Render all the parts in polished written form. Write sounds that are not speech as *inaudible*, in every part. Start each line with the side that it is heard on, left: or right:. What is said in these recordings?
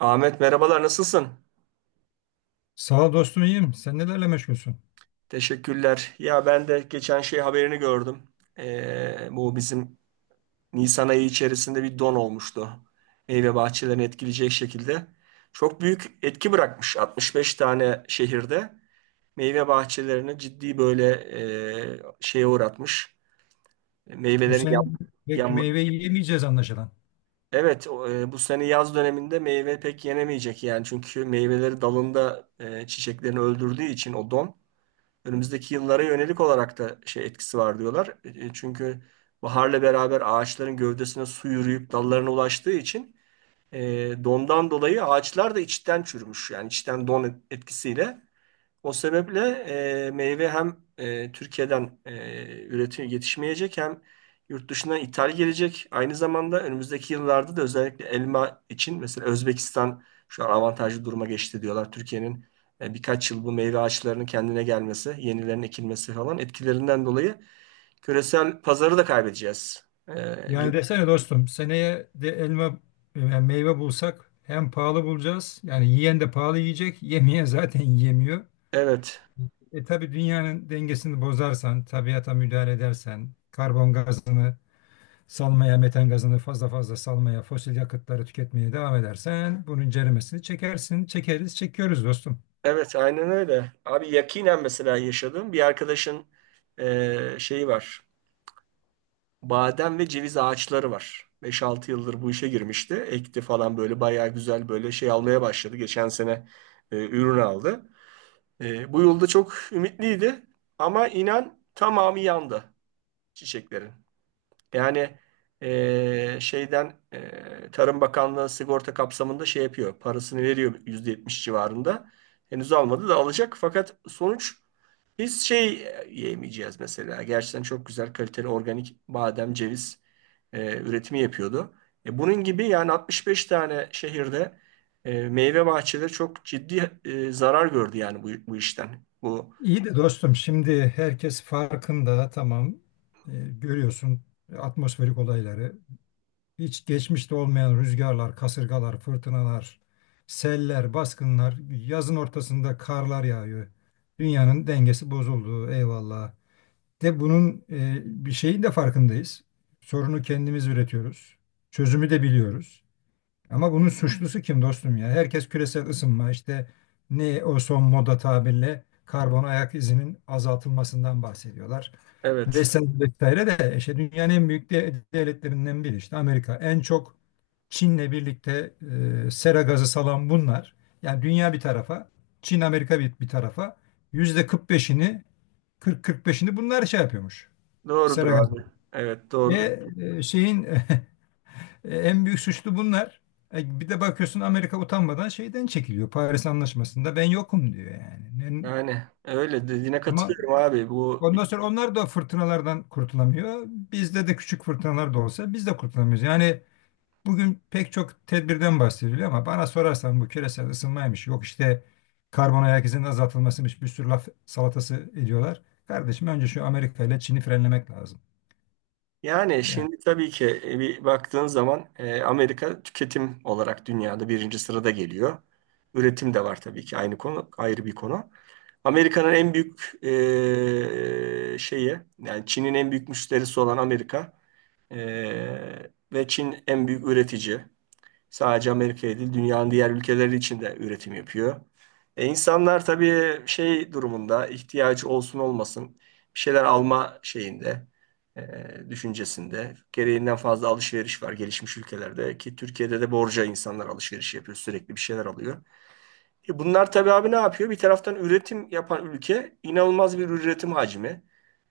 right: Ahmet, merhabalar, nasılsın?
left: Sağ ol dostum, iyiyim. Sen nelerle meşgulsün?
right: Teşekkürler. Ya ben de geçen şey haberini gördüm. Bu bizim Nisan ayı içerisinde bir don olmuştu. Meyve bahçelerini etkileyecek şekilde. Çok büyük etki bırakmış 65 tane şehirde. Meyve bahçelerini ciddi böyle, şeye uğratmış.
left: Bu
right: Meyvelerin
left: sene
right: yan,
left: pek
right: yan-
left: meyve yiyemeyeceğiz anlaşılan.
right: Evet. Bu sene yaz döneminde meyve pek yenemeyecek yani. Çünkü meyveleri dalında, çiçeklerini öldürdüğü için o don. Önümüzdeki yıllara yönelik olarak da şey etkisi var diyorlar. Çünkü baharla beraber ağaçların gövdesine su yürüyüp dallarına ulaştığı için, e, dondan dolayı ağaçlar da içten çürümüş. Yani içten don etkisiyle. O sebeple meyve hem Türkiye'den üretim yetişmeyecek, hem yurt dışına ithal gelecek. Aynı zamanda önümüzdeki yıllarda da özellikle elma için mesela Özbekistan şu an avantajlı duruma geçti diyorlar. Türkiye'nin birkaç yıl bu meyve ağaçlarının kendine gelmesi, yenilerinin ekilmesi falan etkilerinden dolayı küresel pazarı da kaybedeceğiz. Gibi.
left: Yani desene dostum, seneye de elma yani meyve bulsak hem pahalı bulacağız. Yani yiyen de pahalı yiyecek. Yemeyen zaten *laughs* yiyemiyor.
right: Evet,
left: E tabii dünyanın dengesini bozarsan, tabiata müdahale edersen, karbon gazını salmaya, metan gazını fazla fazla salmaya, fosil yakıtları tüketmeye devam edersen bunun ceremesini çekersin. Çekeriz, çekiyoruz dostum.
right: evet, aynen öyle. Abi, yakinen mesela yaşadığım bir arkadaşın şeyi var. Badem ve ceviz ağaçları var. Beş altı yıldır bu işe girmişti. Ekti falan böyle bayağı güzel böyle şey almaya başladı. Geçen sene ürün aldı. Bu yılda çok ümitliydi ama inan tamamı yandı çiçeklerin. Yani şeyden Tarım Bakanlığı sigorta kapsamında şey yapıyor. Parasını veriyor, %70 civarında. Henüz almadı da alacak, fakat sonuç biz şey yiyemeyeceğiz mesela. Gerçekten çok güzel, kaliteli organik badem, ceviz üretimi yapıyordu. Bunun gibi yani 65 tane şehirde meyve bahçeleri çok ciddi zarar gördü yani bu işten.
left: İyi de dostum, şimdi herkes farkında, tamam. Ee, Görüyorsun atmosferik olayları, hiç geçmişte olmayan rüzgarlar, kasırgalar, fırtınalar, seller, baskınlar, yazın ortasında karlar yağıyor. Dünyanın dengesi bozuldu, eyvallah. De bunun bir şeyin de farkındayız. Sorunu kendimiz üretiyoruz. Çözümü de biliyoruz. Ama bunun suçlusu kim dostum ya? Herkes küresel ısınma, işte ne o son moda tabirle karbon ayak izinin azaltılmasından bahsediyorlar.
right: Evet,
left: Vesaire vesaire, de işte dünyanın en büyük devletlerinden biri işte Amerika. En çok Çin'le birlikte sera gazı salan bunlar. Yani dünya bir tarafa, Çin Amerika bir tarafa, yüzde 45'ini, 40-45'ini bunlar şey yapıyormuş.
right: doğrudur
left: Sera gazı.
right: abi. Evet, doğrudur.
left: E, e, şeyin *laughs* En büyük suçlu bunlar. Bir de bakıyorsun, Amerika utanmadan şeyden çekiliyor. Paris Anlaşması'nda ben yokum diyor yani.
right: Yani öyle dediğine
left: Ama
right: katılıyorum abi.
left: ondan sonra onlar da fırtınalardan kurtulamıyor. Bizde de küçük fırtınalar da olsa biz de kurtulamıyoruz. Yani bugün pek çok tedbirden bahsediliyor ama bana sorarsan bu küresel ısınmaymış. Yok, işte karbon ayak izinin azaltılmasıymış. Bir sürü laf salatası ediyorlar. Kardeşim, önce şu Amerika ile Çin'i frenlemek lazım.
right: Yani
left: Yani
right: şimdi tabii ki, bir baktığın zaman, Amerika tüketim olarak dünyada birinci sırada geliyor. Üretim de var tabii ki, aynı konu ayrı bir konu. Amerika'nın en büyük şeyi, yani Çin'in en büyük müşterisi olan Amerika, ve Çin en büyük üretici. Sadece Amerika'ya değil, dünyanın diğer ülkeleri için de üretim yapıyor. İnsanlar tabii şey durumunda, ihtiyacı olsun olmasın, bir şeyler alma şeyinde, düşüncesinde gereğinden fazla alışveriş var gelişmiş ülkelerde. Ki Türkiye'de de borca insanlar alışveriş yapıyor, sürekli bir şeyler alıyor. Bunlar tabii abi, ne yapıyor? Bir taraftan üretim yapan ülke, inanılmaz bir üretim hacmi.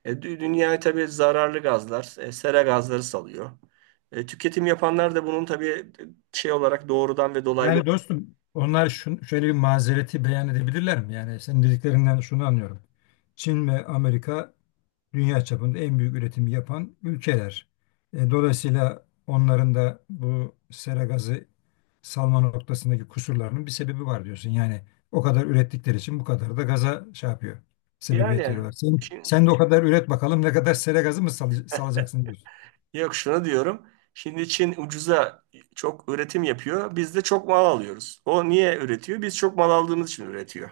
right: Dünyaya tabii zararlı gazlar, sera gazları salıyor. Tüketim yapanlar da bunun tabii şey olarak, doğrudan ve dolaylı.
left: Yani dostum onlar şöyle bir mazereti beyan edebilirler mi? Yani senin dediklerinden şunu anlıyorum. Çin ve Amerika dünya çapında en büyük üretimi yapan ülkeler. Dolayısıyla onların da bu sera gazı salma noktasındaki kusurlarının bir sebebi var diyorsun. Yani o kadar ürettikleri için bu kadar da gaza şey yapıyor. Sebebiyet
right: Yani
left: veriyorlar. Sen,
right: Çin,
left: sen de o kadar üret bakalım, ne kadar sera gazı mı salacaksın diyorsun.
right: yok, şunu diyorum. Şimdi Çin ucuza çok üretim yapıyor. Biz de çok mal alıyoruz. O niye üretiyor? Biz çok mal aldığımız için üretiyor.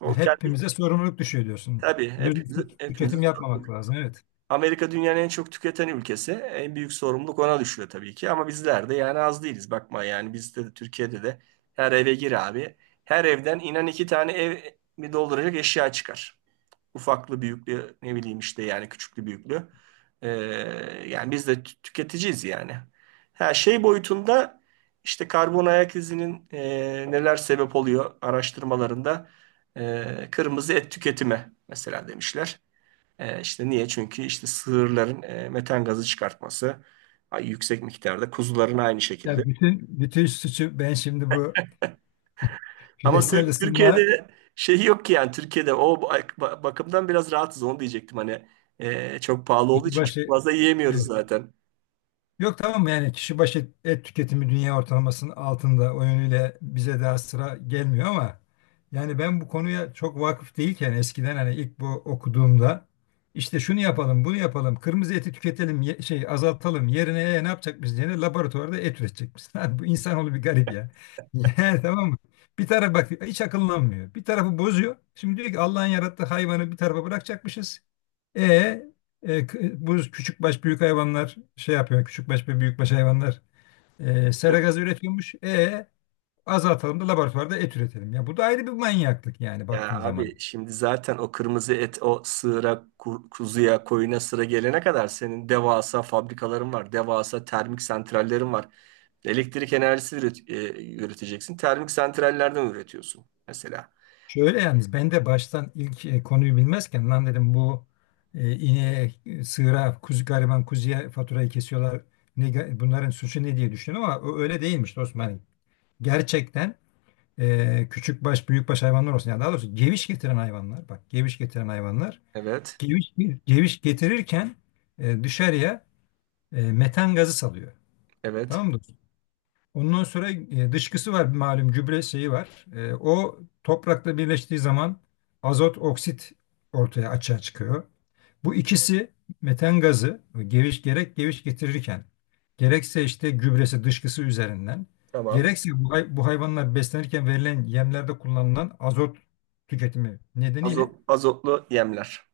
right: O kendi
left: Hepimize sorumluluk düşüyor diyorsun.
right: Tabii, hepimizi,
left: Lüzumsuz
right: hepimizi
left: tüketim
right: sorumlu.
left: yapmamak lazım. Evet.
right: Amerika dünyanın en çok tüketen ülkesi. En büyük sorumluluk ona düşüyor tabii ki. Ama bizler de yani az değiliz. Bakma, yani bizde de, Türkiye'de de her eve gir abi. Her evden, inan, iki tane ev mi dolduracak eşya çıkar. Ufaklı büyüklü, ne bileyim işte, yani küçüklü büyüklü. Ee, yani biz de tüketiciyiz yani. Her şey boyutunda, işte karbon ayak izinin neler sebep oluyor araştırmalarında kırmızı et tüketimi mesela demişler. İşte niye? Çünkü işte sığırların metan gazı çıkartması, yüksek miktarda. Kuzuların aynı şekilde.
left: Ya bütün bütün suçu ben şimdi bu
right: Ama
left: küresel
right: Tür-
left: ısınma
right: Türkiye'de şey yok ki yani, Türkiye'de o bakımdan biraz rahatız, onu diyecektim. Hani çok pahalı olduğu
left: kişi
right: için çok
left: başı
right: fazla
left: e,
right: yiyemiyoruz zaten.
left: yok tamam, yani kişi başı et tüketimi dünya ortalamasının altında, o yönüyle bize daha sıra gelmiyor ama yani ben bu konuya çok vakıf değilken eskiden, hani ilk bu okuduğumda işte şunu yapalım bunu yapalım, kırmızı eti tüketelim şey azaltalım yerine, ne yapacak, biz yerine laboratuvarda et üretecekmişiz. *laughs* Abi bu insanoğlu bir garip ya. *laughs* Yani tamam mı? Bir taraf bak, hiç akıllanmıyor. Bir tarafı bozuyor. Şimdi diyor ki Allah'ın yarattığı hayvanı bir tarafa bırakacakmışız. E bu küçük baş büyük hayvanlar şey yapıyor. Küçük baş ve büyük baş hayvanlar
right: Evet.
left: sera gazı üretiyormuş. E azaltalım da laboratuvarda et üretelim. Ya bu da ayrı bir manyaklık yani,
right: Ya
left: baktığın zaman.
right: abi, şimdi zaten o kırmızı et, o sığıra, kuzuya, koyuna sıra gelene kadar senin devasa fabrikaların var. Devasa termik santrallerin var. Elektrik enerjisi üreteceksin. Termik santrallerden üretiyorsun mesela.
left: Şöyle yalnız, ben de baştan ilk konuyu bilmezken lan dedim bu ineğe, sığıra, kuzu, gariban kuzuya faturayı kesiyorlar. Ne, bunların suçu ne diye düşündüm ama o öyle değilmiş dostum. Hani gerçekten küçük baş büyük baş hayvanlar olsun. Yani daha doğrusu geviş getiren hayvanlar. Bak, geviş getiren hayvanlar
right: Evet.
left: Geviş, geviş getirirken dışarıya metan gazı salıyor.
right: Evet.
left: Tamam mı dostum? Ondan sonra dışkısı var, malum gübre şeyi var. E, o toprakla birleştiği zaman azot oksit ortaya açığa çıkıyor. Bu ikisi, metan gazı, geviş getirirken gerekse işte gübresi, dışkısı üzerinden
right: Tamam.
left: gerekse bu, bu hayvanlar beslenirken verilen yemlerde kullanılan azot tüketimi nedeniyle.
right: Azot, azotlu yemler.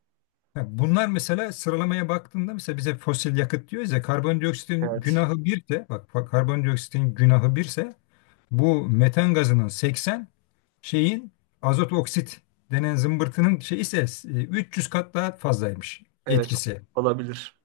left: Ha, bunlar mesela sıralamaya baktığında, mesela bize fosil yakıt diyoruz ya, karbondioksitin
right: Evet.
left: günahı birse, bak karbondioksitin günahı birse bu metan gazının 80, şeyin azot oksit denen zımbırtının şey ise 300 kat daha fazlaymış
right: Evet.
left: etkisi.
right: Olabilir.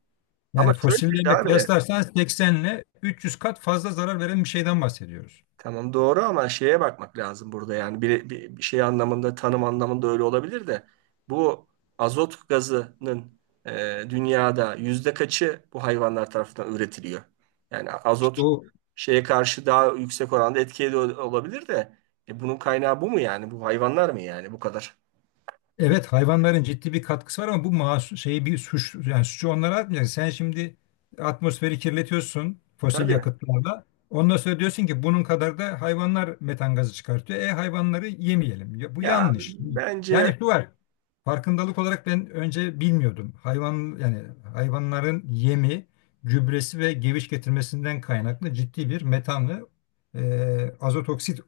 right: Ama
left: Yani
right: şöyle bir şey
left: fosillerle
right: abi.
left: kıyaslarsan 80 ile 300 kat fazla zarar veren bir şeyden bahsediyoruz.
right: Tamam, doğru, ama şeye bakmak lazım burada, yani bir şey anlamında, tanım anlamında öyle olabilir de, bu azot gazının dünyada yüzde kaçı bu hayvanlar tarafından üretiliyor? Yani
left: İşte
right: azot
left: o,
right: şeye karşı daha yüksek oranda etkili olabilir de, bunun kaynağı bu mu yani? Bu hayvanlar mı yani, bu kadar? E, bir,
left: evet, hayvanların ciddi bir katkısı var ama bu masu şeyi bir suç, yani suçu onlara atmayacaksın. Sen şimdi atmosferi kirletiyorsun fosil
right: tabii
left: yakıtlarla. Ondan sonra diyorsun ki bunun kadar da hayvanlar metan gazı çıkartıyor. E hayvanları yemeyelim. Ya, bu
right: ya,
left: yanlış.
right: bence
left: Yani şu var. Farkındalık olarak ben önce bilmiyordum. Hayvan yani hayvanların yemi, gübresi ve geviş getirmesinden kaynaklı ciddi bir metan ve azot oksit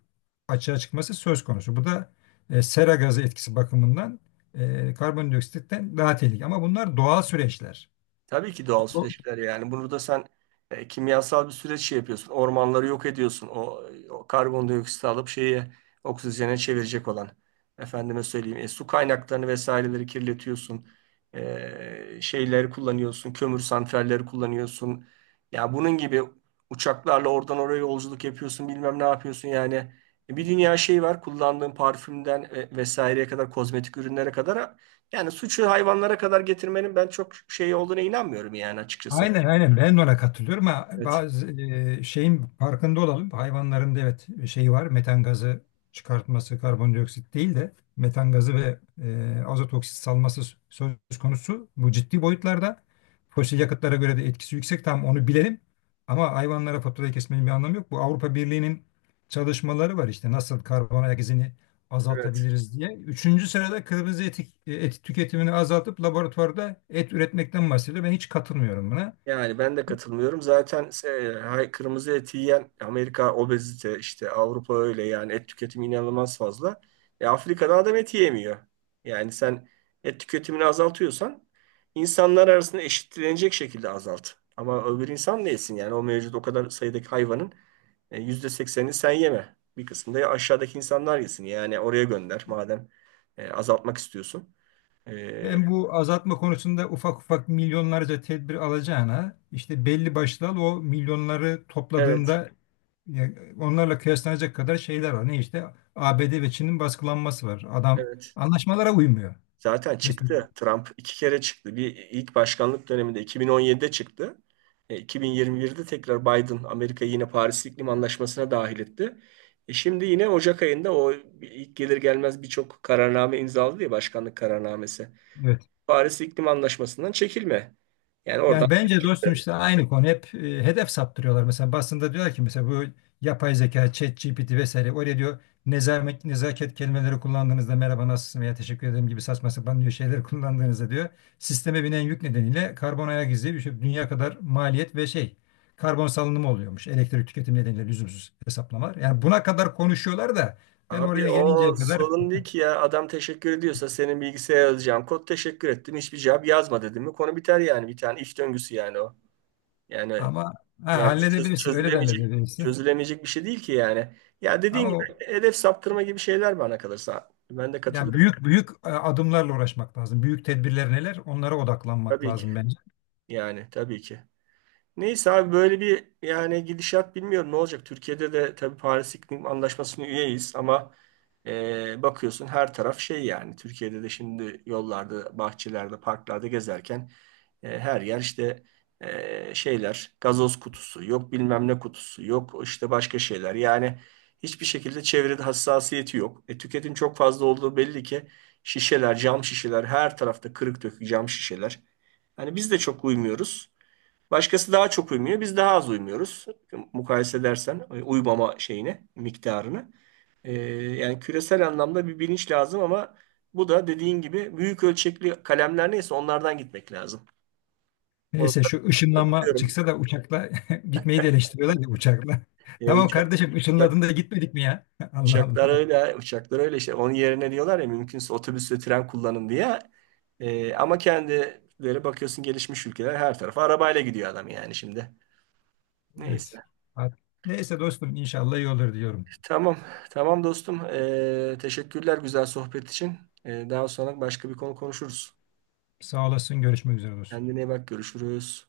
left: açığa çıkması söz konusu. Bu da sera gazı etkisi bakımından karbondioksitten daha tehlikeli. Ama bunlar doğal süreçler.
right: tabii ki doğal
left: Bu-
right: süreçler yani. Burada sen kimyasal bir süreç şey yapıyorsun. Ormanları yok ediyorsun. O karbondioksiti alıp şeyi oksijene çevirecek olan. Efendime söyleyeyim, su kaynaklarını vesaireleri kirletiyorsun. Şeyleri kullanıyorsun. Kömür santralleri kullanıyorsun. Ya bunun gibi, uçaklarla oradan oraya yolculuk yapıyorsun. Bilmem ne yapıyorsun yani. Bir dünya şey var. Kullandığın parfümden vesaireye kadar, kozmetik ürünlere kadar, yani suçu hayvanlara kadar getirmenin ben çok şey olduğuna inanmıyorum yani, açıkçası.
left: Aynen aynen, ben de ona katılıyorum ama
right: Evet.
left: bazı şeyin farkında olalım. Hayvanların da evet şeyi var, metan gazı çıkartması, karbondioksit değil de metan gazı ve azot oksit salması söz konusu. Bu ciddi boyutlarda fosil yakıtlara göre de etkisi yüksek, tam onu bilelim. Ama hayvanlara faturayı kesmenin bir anlamı yok. Bu Avrupa Birliği'nin çalışmaları var işte, nasıl karbon ayak izini
right: Evet.
left: azaltabiliriz diye. Üçüncü sırada kırmızı etik, et tüketimini azaltıp laboratuvarda et üretmekten bahsediyor. Ben hiç katılmıyorum buna.
right: Yani ben de katılmıyorum. Zaten kırmızı et yiyen Amerika obezite, işte Avrupa öyle, yani et tüketimi inanılmaz fazla. Afrika'da adam et yemiyor. Yani sen et tüketimini azaltıyorsan, insanlar arasında eşitlenecek şekilde azalt. Ama öbür insan ne yesin yani? O mevcut, o kadar sayıdaki hayvanın %80'ini sen yeme. Bir kısmını da aşağıdaki insanlar yesin. Yani oraya gönder, madem azaltmak istiyorsun. E,
left: Ben bu azaltma konusunda ufak ufak milyonlarca tedbir alacağına, işte belli başlı al, o milyonları
right: evet,
left: topladığında ya, onlarla kıyaslanacak kadar şeyler var. Ne işte, ABD ve Çin'in baskılanması var. Adam
right: evet.
left: anlaşmalara uymuyor.
right: Zaten
left: Mesela,
right: çıktı. Trump iki kere çıktı. Bir, ilk başkanlık döneminde 2017'de çıktı. 2021'de tekrar Biden Amerika'yı yine Paris İklim Anlaşması'na dahil etti. Şimdi yine Ocak ayında o, ilk gelir gelmez birçok kararname imzaladı ya, başkanlık kararnamesi.
left: evet.
right: Paris İklim Anlaşması'ndan çekilme. Yani oradan
left: Yani bence dostum işte aynı konu, hep hedef saptırıyorlar. Mesela basında diyorlar ki, mesela bu yapay zeka, ChatGPT vesaire oraya diyor, nezaket, nezaket kelimeleri kullandığınızda, merhaba nasılsın veya teşekkür ederim gibi saçma sapan diyor şeyleri *laughs* kullandığınızda diyor sisteme binen yük nedeniyle karbon ayak izi bir şey, dünya kadar maliyet ve şey, karbon salınımı oluyormuş, elektrik tüketimi nedeniyle lüzumsuz hesaplamalar. Yani buna kadar konuşuyorlar da ben
right: Abi,
left: oraya
right: o
left: gelinceye kadar,
right: sorun değil ki ya. Adam teşekkür ediyorsa, senin bilgisayara yazacağım kod teşekkür ettim, hiçbir cevap yazma dedim mi, konu biter yani. Bir tane iş döngüsü yani o. Yani
left: ama ha,
right: Yani çöz-
left: halledebilirsin, öyle de
right: çözülemeyecek
left: halledebilirsin
right: çözülemeyecek bir şey değil ki yani. Ya dediğin gibi
left: ama
right: hedef saptırma gibi şeyler, bana kalırsa ben de
left: yani
right: katılıyorum,
left: büyük büyük adımlarla uğraşmak lazım. Büyük tedbirler neler? Onlara odaklanmak
right: tabii ki.
left: lazım bence.
right: Yani tabii ki. Neyse abi, böyle bir yani, gidişat bilmiyorum ne olacak. Türkiye'de de tabii Paris İklim Anlaşması'na üyeyiz ama bakıyorsun her taraf şey yani. Türkiye'de de şimdi yollarda, bahçelerde, parklarda gezerken her yer işte, şeyler, gazoz kutusu, yok bilmem ne kutusu, yok işte başka şeyler. Yani hiçbir şekilde çevrede hassasiyeti yok. Tüketim çok fazla olduğu belli ki, şişeler, cam şişeler, her tarafta kırık dökük cam şişeler. Hani biz de çok uymuyoruz. Başkası daha çok uymuyor, biz daha az uymuyoruz. Mukayese edersen, şeyine, miktarını. E, yani küresel anlamda bir bilinç lazım ama bu da dediğin gibi, büyük ölçekli kalemler neyse, onlardan gitmek lazım. Onu
left: Neyse, şu ışınlanma
right: katılıyorum.
left: çıksa da uçakla *laughs* gitmeyi de eleştiriyorlar ya uçakla. *laughs*
right: E,
left: Tamam
right: uçak,
left: kardeşim,
right: uçak,
left: ışınladın da gitmedik mi ya? *laughs* Allah
right: Uçaklar
left: Allah.
right: öyle, uçaklar öyle işte. Onun yerine diyorlar ya, mümkünse otobüs ve tren kullanın diye. Ama kendileri bakıyorsun, gelişmiş ülkeler, her tarafa arabayla gidiyor adam yani şimdi.
left: Evet.
right: Neyse.
left: Neyse dostum, inşallah iyi olur diyorum.
right: Tamam. Tamam dostum. Teşekkürler güzel sohbet için. Daha sonra başka bir konu konuşuruz.
left: Sağ olasın, görüşmek üzere dostum.
right: Kendine iyi bak. Görüşürüz.